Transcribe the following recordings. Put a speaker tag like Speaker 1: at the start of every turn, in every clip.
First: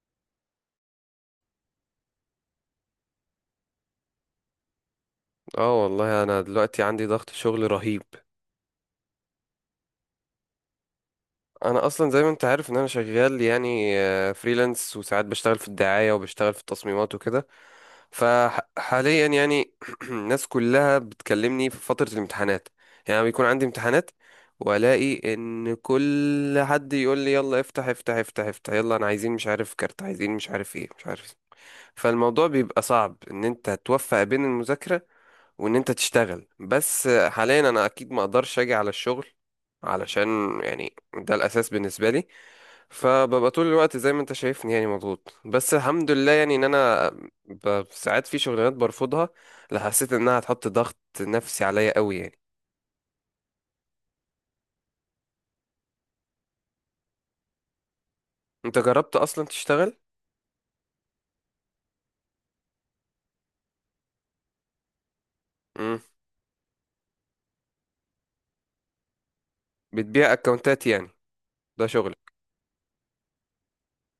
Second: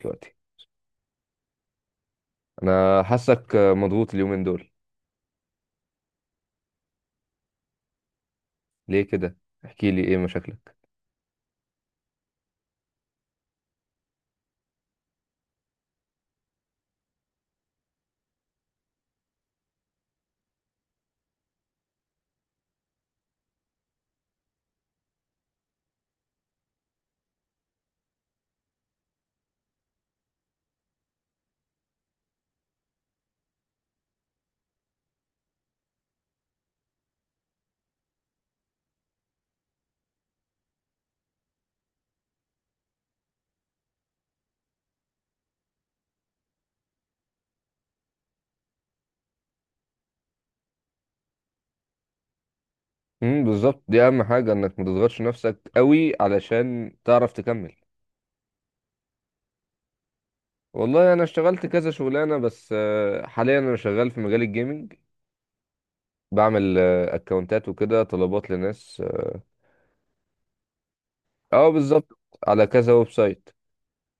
Speaker 1: دلوقتي انا حاسك مضغوط اليومين دول.
Speaker 2: اه، والله انا دلوقتي عندي ضغط شغل رهيب.
Speaker 1: ليه كده؟ احكي لي ايه مشاكلك.
Speaker 2: انا اصلا زي ما انت عارف ان انا شغال يعني فريلانس، وساعات بشتغل في الدعاية وبشتغل في التصميمات وكده. فحاليا يعني الناس كلها بتكلمني في فترة الامتحانات، يعني بيكون عندي امتحانات، والاقي ان كل حد يقول لي يلا افتح افتح افتح افتح يلا انا عايزين مش عارف كارت عايزين مش عارف ايه مش عارف إيه. فالموضوع بيبقى صعب ان انت توفق بين المذاكرة وان انت تشتغل، بس حاليا انا اكيد ما اقدرش اجي على الشغل علشان يعني ده الاساس بالنسبه لي. فببقى طول الوقت زي ما انت شايفني يعني مضغوط، بس الحمد لله يعني ان انا ساعات في شغلانات برفضها لا حسيت انها هتحط ضغط نفسي عليا قوي يعني.
Speaker 1: بالظبط، دي اهم حاجه انك ما تضغطش نفسك قوي علشان تعرف تكمل.
Speaker 2: انت جربت اصلا تشتغل؟
Speaker 1: والله انا اشتغلت كذا شغلانه، بس حاليا انا شغال في مجال الجيمنج.
Speaker 2: امم
Speaker 1: بعمل اكونتات وكده، طلبات لناس. اه
Speaker 2: بتبيع اكونتات يعني؟ ده
Speaker 1: بالظبط.
Speaker 2: شغل؟
Speaker 1: على كذا ويب سايت.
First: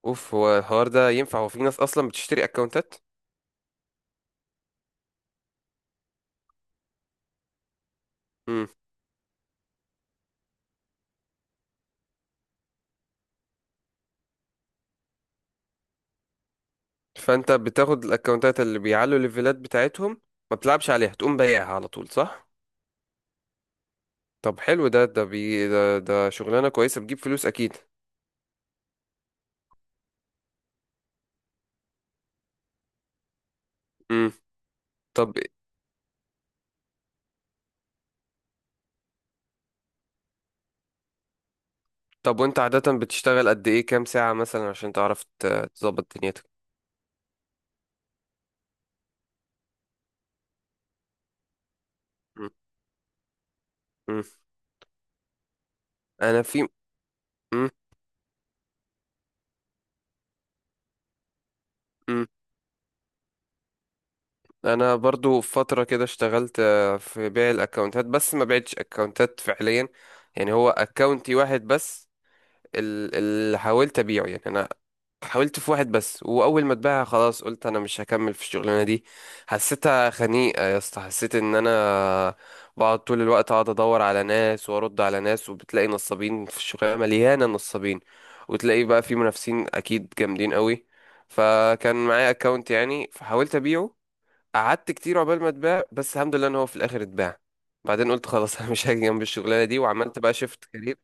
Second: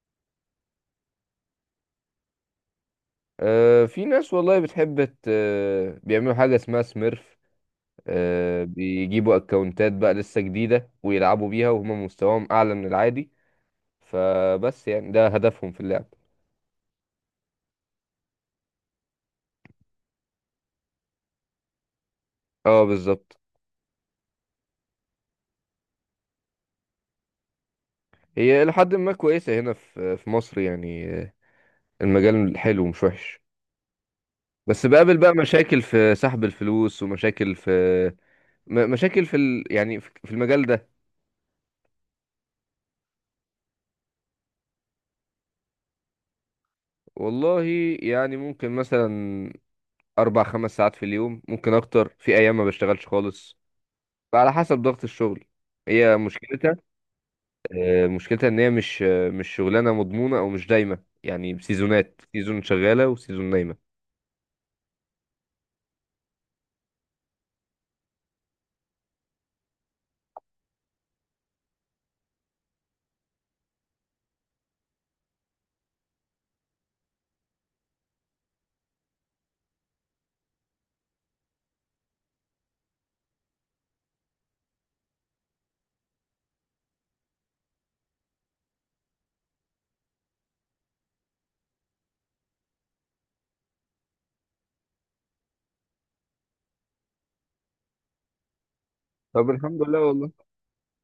Speaker 2: اوف، هو الحوار ده ينفع؟ هو في ناس اصلا بتشتري اكونتات؟
Speaker 1: في ناس والله بتحب بيعملوا حاجه اسمها سميرف.
Speaker 2: امم
Speaker 1: بيجيبوا اكونتات بقى لسه جديده ويلعبوا بيها وهم مستواهم اعلى من العادي. فبس يعني ده هدفهم في اللعب.
Speaker 2: فانت بتاخد الاكونتات اللي بيعلوا الليفلات بتاعتهم، ما بتلعبش عليها تقوم بايعها على طول، صح؟
Speaker 1: اه بالظبط.
Speaker 2: طب حلو، ده شغلانة كويسة بتجيب فلوس أكيد.
Speaker 1: هي لحد ما كويسة هنا في مصر يعني. المجال حلو مش وحش.
Speaker 2: امم
Speaker 1: بس بقابل بقى
Speaker 2: طب
Speaker 1: مشاكل في سحب الفلوس ومشاكل في مشاكل يعني في المجال ده.
Speaker 2: طب وأنت عادة بتشتغل قد إيه، كام ساعة مثلا عشان تعرف تظبط دنيتك؟
Speaker 1: والله يعني ممكن مثلا أربع خمس ساعات في اليوم، ممكن أكتر في
Speaker 2: مم.
Speaker 1: أيام ما بشتغلش خالص.
Speaker 2: مم.
Speaker 1: على حسب ضغط الشغل. هي
Speaker 2: أنا في
Speaker 1: مشكلتها،
Speaker 2: مم.
Speaker 1: مشكلتها إن هي مش شغلانة مضمونة أو مش دايمة، يعني سيزونات،
Speaker 2: مم.
Speaker 1: سيزون شغالة وسيزون نايمة.
Speaker 2: أنا برضو في فترة كده اشتغلت في بيع الأكونتات، بس ما بعتش أكونتات فعليا. يعني هو أكونتي واحد بس، اللي حاولت أبيعه. يعني أنا حاولت في واحد بس، واول ما اتباع خلاص قلت انا مش هكمل في الشغلانه دي. حسيتها خنيقه يا اسطى، حسيت ان انا بقعد طول الوقت، اقعد ادور على ناس وارد على ناس، وبتلاقي نصابين في الشغلانه، مليانه نصابين، وتلاقي بقى في منافسين اكيد جامدين قوي. فكان معايا اكونت يعني فحاولت ابيعه، قعدت كتير عقبال ما اتباع، بس الحمد لله ان هو في الاخر اتباع. بعدين قلت خلاص انا مش هاجي جنب
Speaker 1: طب
Speaker 2: الشغلانه دي،
Speaker 1: الحمد لله
Speaker 2: وعملت
Speaker 1: والله.
Speaker 2: بقى شيفت كارير.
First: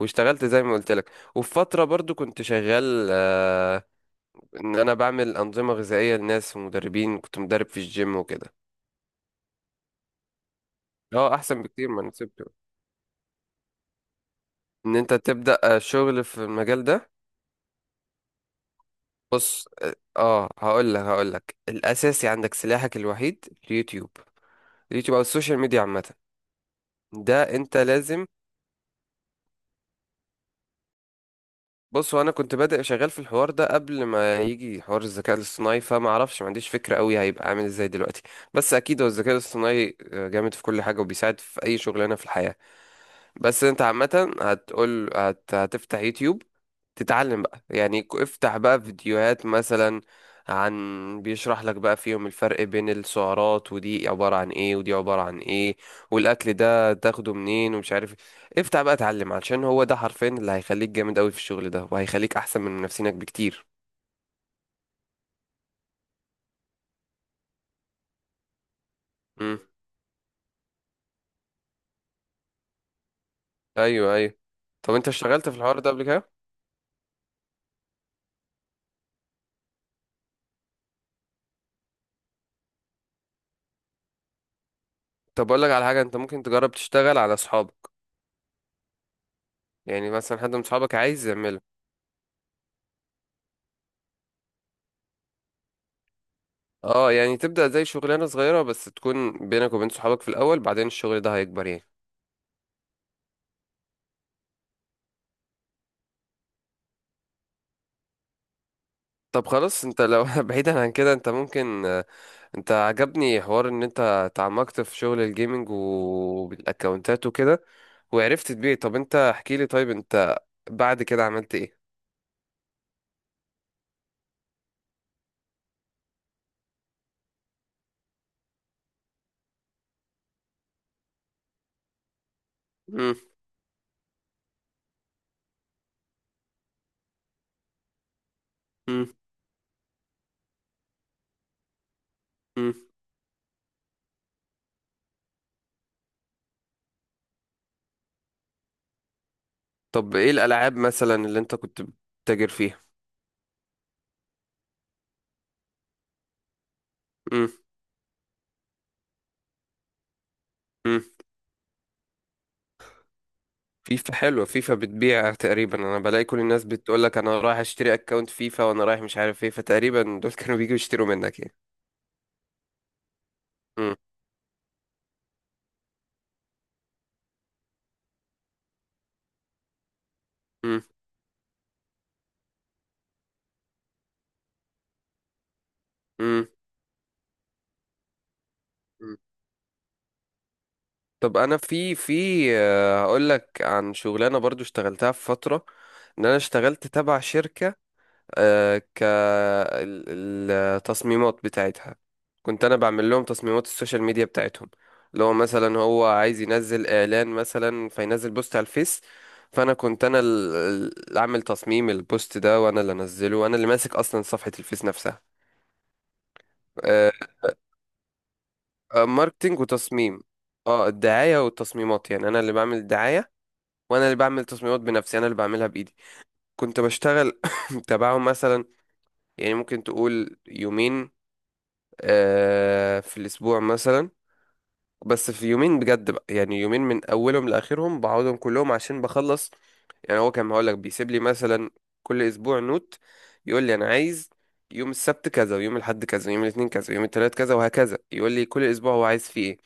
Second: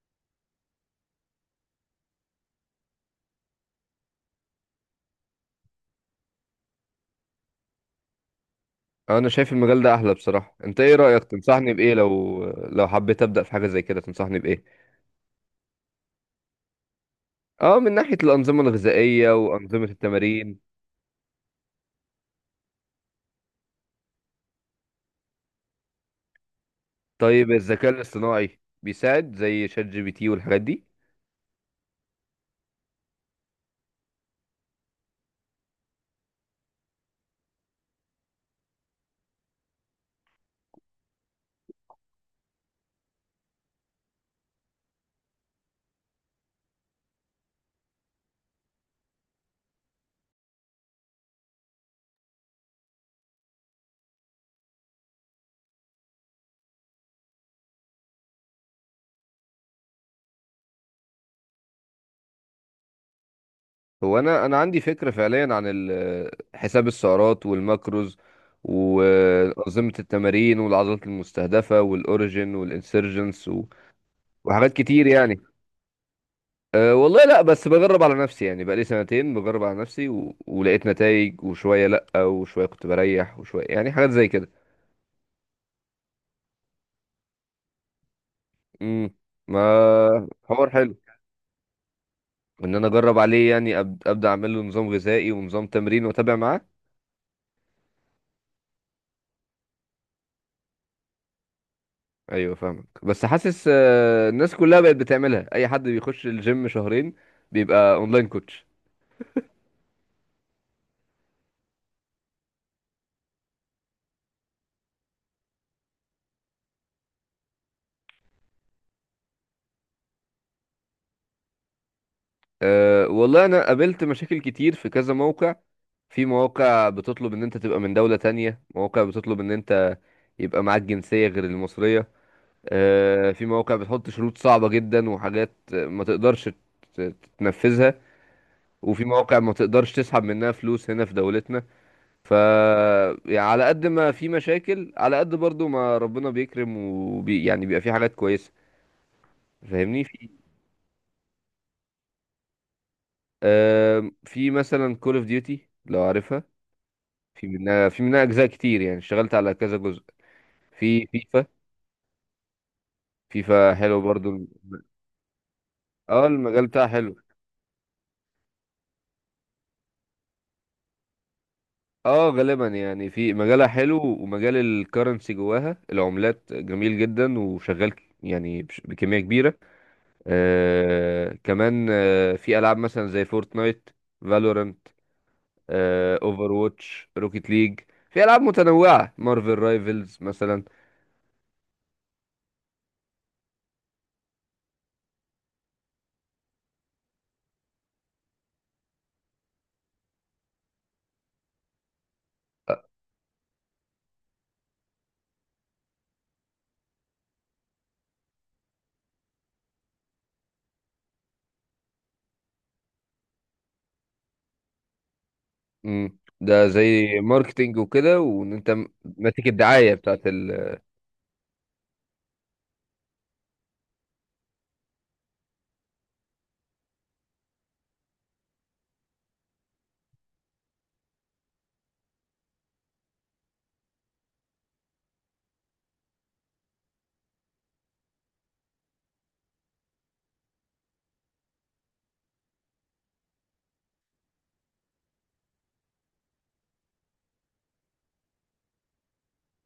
Speaker 2: واشتغلت زي ما قلت لك، وفي فتره برضو كنت شغال ان انا بعمل انظمه غذائيه لناس ومدربين، كنت مدرب في الجيم وكده.
Speaker 1: انا شايف المجال ده احلى بصراحه، انت ايه رايك؟
Speaker 2: اه، احسن
Speaker 1: تنصحني
Speaker 2: بكتير
Speaker 1: بايه؟
Speaker 2: ما انا
Speaker 1: لو
Speaker 2: سبته،
Speaker 1: حبيت ابدا في حاجه زي كده تنصحني بايه؟
Speaker 2: ان انت تبدا شغل في المجال ده.
Speaker 1: اه، من ناحيه الانظمه الغذائيه
Speaker 2: بص،
Speaker 1: وانظمه التمارين.
Speaker 2: هقول لك الاساسي عندك سلاحك الوحيد اليوتيوب، اليوتيوب او السوشيال ميديا عامه. ده
Speaker 1: طيب
Speaker 2: انت
Speaker 1: الذكاء
Speaker 2: لازم،
Speaker 1: الاصطناعي بيساعد زي شات جي بي تي والحاجات دي؟
Speaker 2: بص، وانا كنت بادئ شغال في الحوار ده قبل ما يجي حوار الذكاء الاصطناعي، فما اعرفش ما عنديش فكره قوي هيبقى عامل ازاي دلوقتي. بس اكيد هو الذكاء الاصطناعي جامد في كل حاجه وبيساعد في اي شغلانه في الحياه. بس انت عامة هتقول هتفتح يوتيوب، تتعلم بقى، يعني افتح بقى فيديوهات مثلا عن، بيشرح لك بقى فيهم الفرق بين السعرات، ودي عبارة عن ايه ودي عبارة عن ايه، والاكل ده تاخده منين ومش عارف ايه. افتح بقى اتعلم، علشان هو ده حرفيا اللي هيخليك جامد قوي في الشغل ده، وهيخليك احسن من منافسينك بكتير.
Speaker 1: هو انا عندي فكره فعليا عن حساب السعرات والماكروز
Speaker 2: امم
Speaker 1: وانظمه التمارين والعضلات المستهدفه والاوريجين والانسرجنس
Speaker 2: ايوه، ايوه.
Speaker 1: وحاجات
Speaker 2: طب
Speaker 1: كتير
Speaker 2: انت
Speaker 1: يعني.
Speaker 2: اشتغلت في الحوار ده قبل كده؟
Speaker 1: أه والله لا، بس بجرب على نفسي يعني بقالي سنتين بجرب على نفسي ولقيت نتائج، وشوية لا وشوية كنت بريح، وشوية يعني حاجات زي كده.
Speaker 2: طب اقول لك على حاجة، انت ممكن تجرب تشتغل على اصحابك،
Speaker 1: امم. ما
Speaker 2: يعني مثلا حد من
Speaker 1: حوار حلو
Speaker 2: اصحابك عايز يعمله.
Speaker 1: ان انا اجرب عليه يعني ابدا اعمل له نظام غذائي ونظام تمرين واتابع معاه.
Speaker 2: اه، يعني تبدأ زي شغلانة صغيرة بس تكون بينك وبين صحابك في الأول، بعدين الشغل ده هيكبر يعني.
Speaker 1: ايوه فاهمك، بس حاسس أه الناس كلها بقت بتعملها، اي حد بيخش الجيم شهرين بيبقى اونلاين كوتش.
Speaker 2: طب خلاص، انت لو بعيدا عن كده، انت ممكن انت عجبني حوار ان انت تعمقت في شغل الجيمنج والاكونتات وكده، وعرفت تبيع. طب انت احكي لي، طيب انت بعد كده عملت ايه؟
Speaker 1: أه والله انا قابلت مشاكل كتير في كذا موقع. في مواقع بتطلب ان انت تبقى من دولة تانية، مواقع بتطلب ان انت يبقى معاك جنسية غير المصرية.
Speaker 2: مم،
Speaker 1: في مواقع بتحط شروط صعبة جدا وحاجات ما تقدرش تنفذها. وفي
Speaker 2: مم،
Speaker 1: مواقع ما تقدرش تسحب منها فلوس هنا في دولتنا. ف،
Speaker 2: مم.
Speaker 1: يعني على قد ما في مشاكل، على قد برضو ما ربنا بيكرم وبي يعني بيبقى في حاجات كويسة. فاهمني؟
Speaker 2: طب
Speaker 1: في
Speaker 2: ايه الألعاب مثلا اللي انت كنت بتتاجر فيها؟
Speaker 1: في مثلا كول اوف ديوتي لو عارفها. في
Speaker 2: مم،
Speaker 1: منها في منها اجزاء كتير يعني اشتغلت على كذا جزء.
Speaker 2: مم.
Speaker 1: في فيفا. فيفا حلو
Speaker 2: فيفا
Speaker 1: برضو
Speaker 2: حلوة، فيفا بتبيع تقريبا. انا بلاقي
Speaker 1: اه،
Speaker 2: كل الناس
Speaker 1: المجال بتاعها
Speaker 2: بتقول
Speaker 1: حلو.
Speaker 2: لك انا رايح اشتري اكونت فيفا، وانا رايح مش عارف ايه، فتقريبا دول كانوا بيجوا يشتروا منك يعني.
Speaker 1: اه غالبا يعني في مجالها
Speaker 2: مم.
Speaker 1: حلو، ومجال الكرنسي جواها، العملات جميل جدا وشغال يعني بكمية كبيرة.
Speaker 2: مم.
Speaker 1: آه كمان آه في ألعاب مثلا زي فورتنايت، فالورانت، آه
Speaker 2: مم.
Speaker 1: اوفر واتش، روكيت ليج. في ألعاب متنوعة،
Speaker 2: مم.
Speaker 1: مارفل رايفلز مثلا.
Speaker 2: طب انا في هقول لك عن شغلانة برضو اشتغلتها في فترة، ان انا اشتغلت تبع شركة، كالتصميمات بتاعتها. كنت انا
Speaker 1: آه،
Speaker 2: بعمل لهم تصميمات السوشيال ميديا بتاعتهم، لو مثلا هو عايز ينزل اعلان مثلا فينزل بوست على الفيس، فانا كنت انا اللي عامل تصميم البوست ده، وانا اللي انزله، وانا اللي ماسك اصلا صفحة الفيس نفسها.
Speaker 1: مم. ده زي
Speaker 2: آه،
Speaker 1: ماركتينج وكده وان انت ماسك
Speaker 2: ماركتينج
Speaker 1: الدعاية بتاعت
Speaker 2: وتصميم.
Speaker 1: ال.
Speaker 2: اه، الدعاية والتصميمات، يعني انا اللي بعمل الدعاية، وانا اللي بعمل تصميمات بنفسي، انا اللي بعملها بايدي. كنت بشتغل تبعهم مثلا، يعني ممكن تقول يومين في الأسبوع مثلا، بس في يومين بجد بقى، يعني يومين من أولهم لآخرهم بقعدهم كلهم عشان بخلص. يعني هو كان هقولك بيسيب لي مثلا كل أسبوع نوت، يقول لي أنا عايز يوم السبت كذا، ويوم الأحد كذا، ويوم الاثنين كذا، ويوم الثلاث كذا، وهكذا. يقول لي كل أسبوع هو عايز فيه إيه،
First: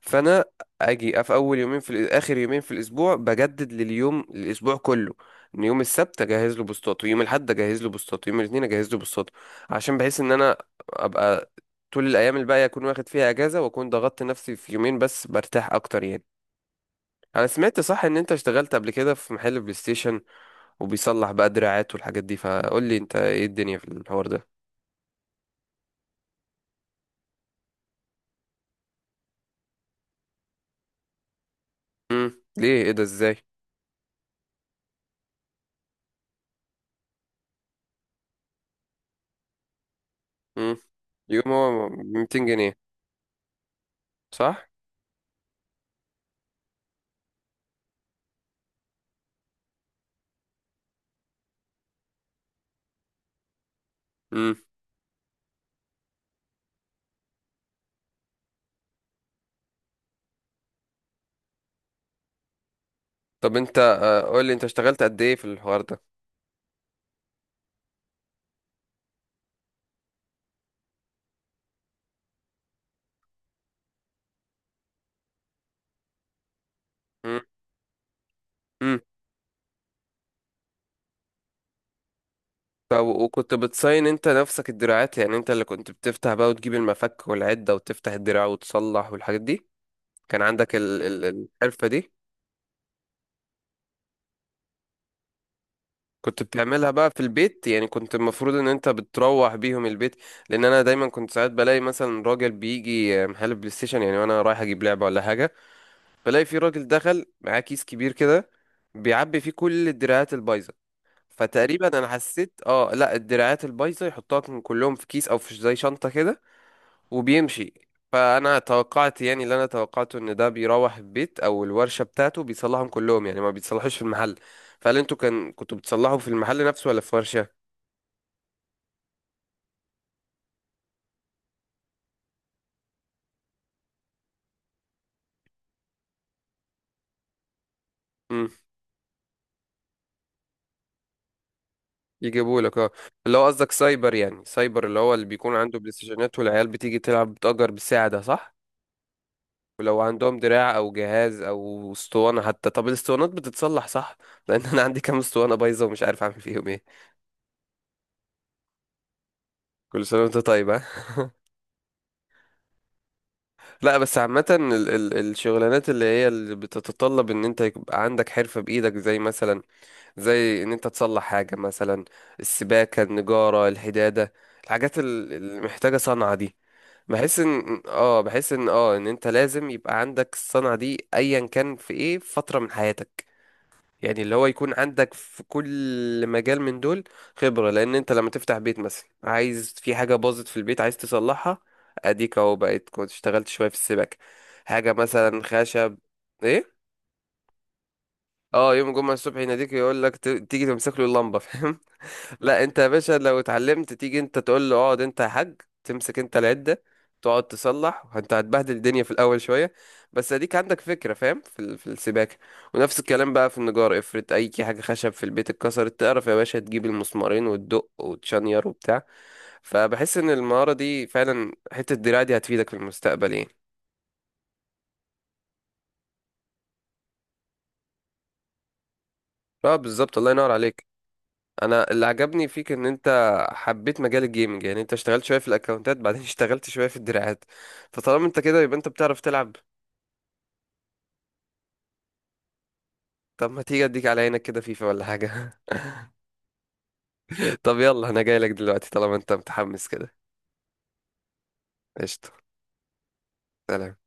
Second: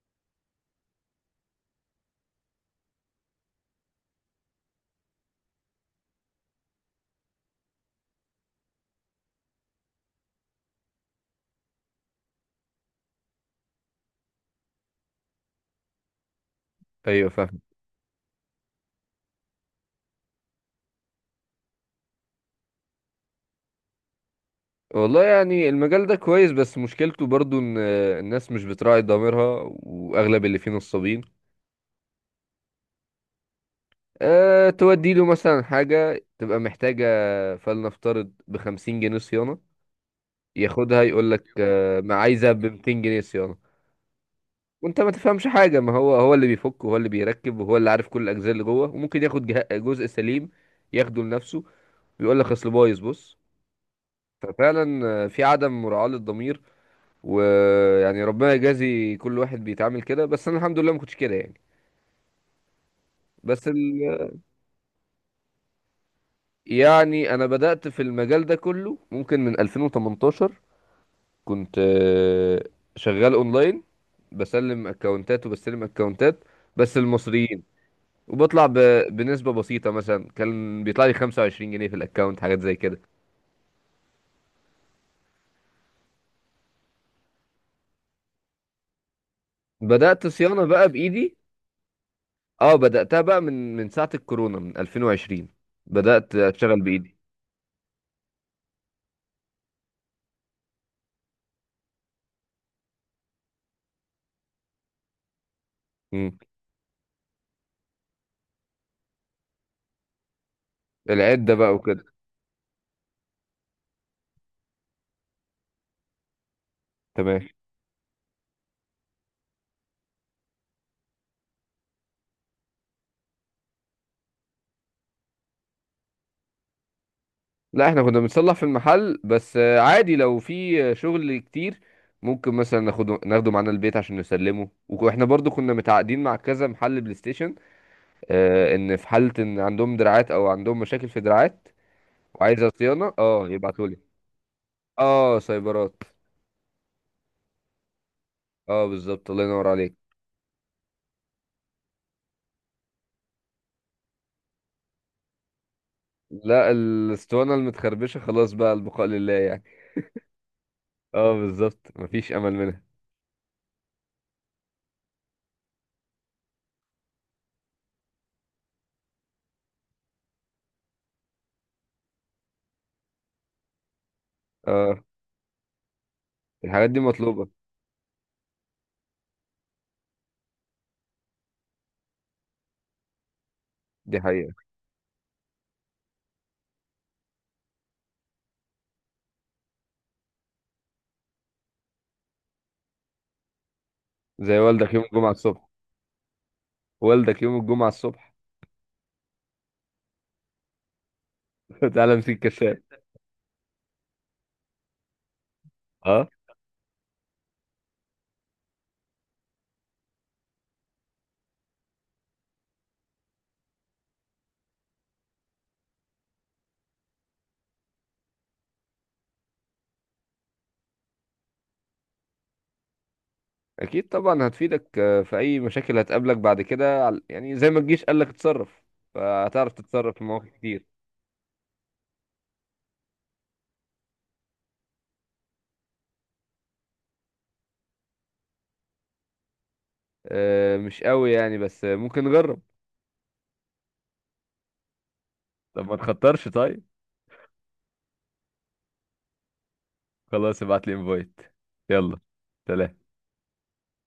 Speaker 2: فانا اجي في اول يومين، في اخر يومين في الاسبوع، بجدد لليوم الاسبوع كله، ان يوم السبت اجهز له بوستات، ويوم الاحد اجهز له بوستات، ويوم الاثنين اجهز له بوستات، عشان بحيث ان انا ابقى طول الايام الباقيه اكون واخد فيها اجازه، واكون ضغطت نفسي في يومين بس برتاح اكتر يعني.
Speaker 1: ايوه
Speaker 2: انا
Speaker 1: فاهم.
Speaker 2: سمعت صح ان انت اشتغلت قبل كده في محل بلاي ستيشن، وبيصلح بقى دراعات والحاجات دي، فقول لي انت ايه الدنيا في الحوار ده.
Speaker 1: والله يعني المجال ده كويس، بس مشكلته برضو ان الناس مش بتراعي ضميرها، واغلب اللي فيه نصابين.
Speaker 2: ليه، ايه ده، ازاي؟
Speaker 1: أه، تودي له مثلا حاجة تبقى محتاجة، فلنفترض بخمسين جنيه صيانة،
Speaker 2: امم
Speaker 1: ياخدها يقول لك
Speaker 2: يوم هو
Speaker 1: ما
Speaker 2: 200
Speaker 1: عايزها
Speaker 2: جنيه
Speaker 1: بمتين جنيه صيانة.
Speaker 2: صح.
Speaker 1: وانت ما تفهمش حاجة، ما هو هو اللي بيفك وهو اللي بيركب وهو اللي عارف كل الأجزاء اللي جوه، وممكن ياخد جزء سليم ياخده لنفسه ويقول لك اصل بايظ، بص.
Speaker 2: امم
Speaker 1: ففعلا في عدم مراعاة للضمير. ويعني ربنا يجازي كل واحد بيتعامل كده، بس انا الحمد لله ما كنتش كده يعني.
Speaker 2: طب
Speaker 1: بس ال...
Speaker 2: انت قول لي انت اشتغلت قد ايه في الحوار ده؟
Speaker 1: يعني انا بدأت في المجال ده كله ممكن من 2018. كنت شغال اونلاين، بسلم اكونتات وبستلم اكونتات بس
Speaker 2: امم
Speaker 1: المصريين. وبطلع ب...
Speaker 2: امم
Speaker 1: بنسبة بسيطة مثلا كان بيطلع لي 25 جنيه في الاكونت، حاجات زي كده.
Speaker 2: طب وكنت بتصين انت نفسك الدراعات؟ يعني انت اللي كنت بتفتح بقى وتجيب المفك والعدة وتفتح الدراع وتصلح والحاجات دي؟
Speaker 1: بدأت
Speaker 2: كان
Speaker 1: صيانة
Speaker 2: عندك
Speaker 1: بقى
Speaker 2: ال
Speaker 1: بإيدي.
Speaker 2: ال الحرفة دي.
Speaker 1: اه، بدأتها بقى من ساعة الكورونا، من 2020. بدأت
Speaker 2: كنت
Speaker 1: اشتغل
Speaker 2: بتعملها بقى
Speaker 1: بإيدي.
Speaker 2: في البيت يعني؟ كنت المفروض ان انت بتروح بيهم البيت؟ لان انا دايما كنت ساعات بلاقي مثلا راجل بيجي محل بلاي ستيشن، يعني وانا رايح اجيب لعبة ولا حاجة،
Speaker 1: مم.
Speaker 2: بلاقي في راجل دخل معاه كيس كبير كده بيعبي فيه كل الدراعات البايظة،
Speaker 1: العدة بقى
Speaker 2: فتقريبا
Speaker 1: وكده.
Speaker 2: انا حسيت اه لا، الدراعات البايظة يحطها كلهم في كيس او في زي شنطة كده
Speaker 1: تمام.
Speaker 2: وبيمشي. فانا توقعت، يعني اللي انا توقعته ان ده بيروح البيت او الورشه بتاعته بيصلحهم كلهم، يعني ما بيتصلحوش في المحل. فهل انتوا كان كنتوا بتصلحوا في المحل نفسه ولا في ورشه؟
Speaker 1: لا، احنا كنا بنصلح في المحل، بس عادي لو في شغل كتير ممكن مثلا ناخده معانا البيت عشان نسلمه. واحنا برضو كنا متعاقدين مع كذا محل بلاي ستيشن.
Speaker 2: امم
Speaker 1: اه، ان في حالة ان عندهم دراعات او عندهم مشاكل في دراعات
Speaker 2: يجيبوا
Speaker 1: وعايزة
Speaker 2: لك، اه.
Speaker 1: صيانة،
Speaker 2: اللي هو
Speaker 1: اه
Speaker 2: قصدك
Speaker 1: يبعتولي.
Speaker 2: سايبر، يعني سايبر اللي هو اللي
Speaker 1: اه
Speaker 2: بيكون عنده بلاي
Speaker 1: سايبرات،
Speaker 2: ستيشنات والعيال بتيجي تلعب بتأجر بالساعه، ده صح؟
Speaker 1: اه بالظبط الله ينور عليك.
Speaker 2: ولو عندهم دراع او جهاز او اسطوانه حتى؟ طب الاسطوانات بتتصلح صح؟ لان انا عندي كام اسطوانه بايظه ومش عارف اعمل فيهم
Speaker 1: لا،
Speaker 2: ايه.
Speaker 1: الاسطوانة المتخربشة خلاص بقى البقاء لله يعني.
Speaker 2: كل سنه وانت طيب آه.
Speaker 1: اه بالظبط، مفيش امل منها.
Speaker 2: لا، بس عامة الشغلانات اللي هي اللي بتتطلب ان انت يبقى عندك حرفة بايدك، زي مثلا زي ان انت تصلح حاجة مثلا، السباكة، النجارة، الحدادة، الحاجات
Speaker 1: اه
Speaker 2: اللي محتاجة صنعة دي.
Speaker 1: الحاجات دي
Speaker 2: بحس
Speaker 1: مطلوبة.
Speaker 2: ان اه بحس ان اه ان انت لازم يبقى عندك الصنعة دي ايا كان في ايه، في فترة من حياتك،
Speaker 1: دي
Speaker 2: يعني اللي هو
Speaker 1: حقيقة.
Speaker 2: يكون عندك في كل مجال من دول خبرة، لأن أنت لما تفتح بيت مثلا، عايز في حاجة باظت في البيت عايز تصلحها، أديك أهو بقيت كنت اشتغلت شوية في السباكة،
Speaker 1: زي
Speaker 2: حاجة
Speaker 1: والدك يوم الجمعة
Speaker 2: مثلا
Speaker 1: الصبح،
Speaker 2: خشب. إيه؟
Speaker 1: والدك يوم الجمعة الصبح
Speaker 2: اه، يوم الجمعة الصبح يناديك يقول لك تيجي تمسك له اللمبة، فاهم؟
Speaker 1: تعالى امسك
Speaker 2: لا،
Speaker 1: كشاف.
Speaker 2: انت يا باشا لو اتعلمت، تيجي انت تقول له اقعد انت يا حاج، تمسك
Speaker 1: اه
Speaker 2: انت العدة تقعد تصلح، انت هتبهدل الدنيا في الاول شوية، بس اديك عندك فكرة، فاهم؟ في في السباكة، ونفس الكلام بقى في النجار، افرض اي حاجة خشب في البيت اتكسرت، تعرف يا باشا تجيب المسمارين وتدق وتشنير وبتاع. فبحس ان المهارة دي فعلا، حتة الدراع دي، هتفيدك في المستقبل يعني.
Speaker 1: اكيد طبعا هتفيدك في اي مشاكل هتقابلك بعد كده، يعني زي ما الجيش قال لك اتصرف. فهتعرف
Speaker 2: اه،
Speaker 1: تتصرف
Speaker 2: بالظبط،
Speaker 1: في
Speaker 2: الله
Speaker 1: مواقف
Speaker 2: ينور
Speaker 1: كتير.
Speaker 2: عليك. انا اللي عجبني فيك ان انت حبيت مجال الجيمنج، يعني انت اشتغلت شويه في الاكونتات، بعدين اشتغلت شويه في الدراعات، فطالما انت كده يبقى انت بتعرف تلعب.
Speaker 1: مش قوي يعني، بس ممكن نجرب.
Speaker 2: طب ما تيجي اديك على عينك كده فيفا ولا حاجه
Speaker 1: طب ما نخطرش طيب.
Speaker 2: طب يلا انا جاي لك دلوقتي طالما انت متحمس كده.
Speaker 1: خلاص ابعت لي انفايت. يلا
Speaker 2: قشطه.
Speaker 1: سلام.
Speaker 2: سلام.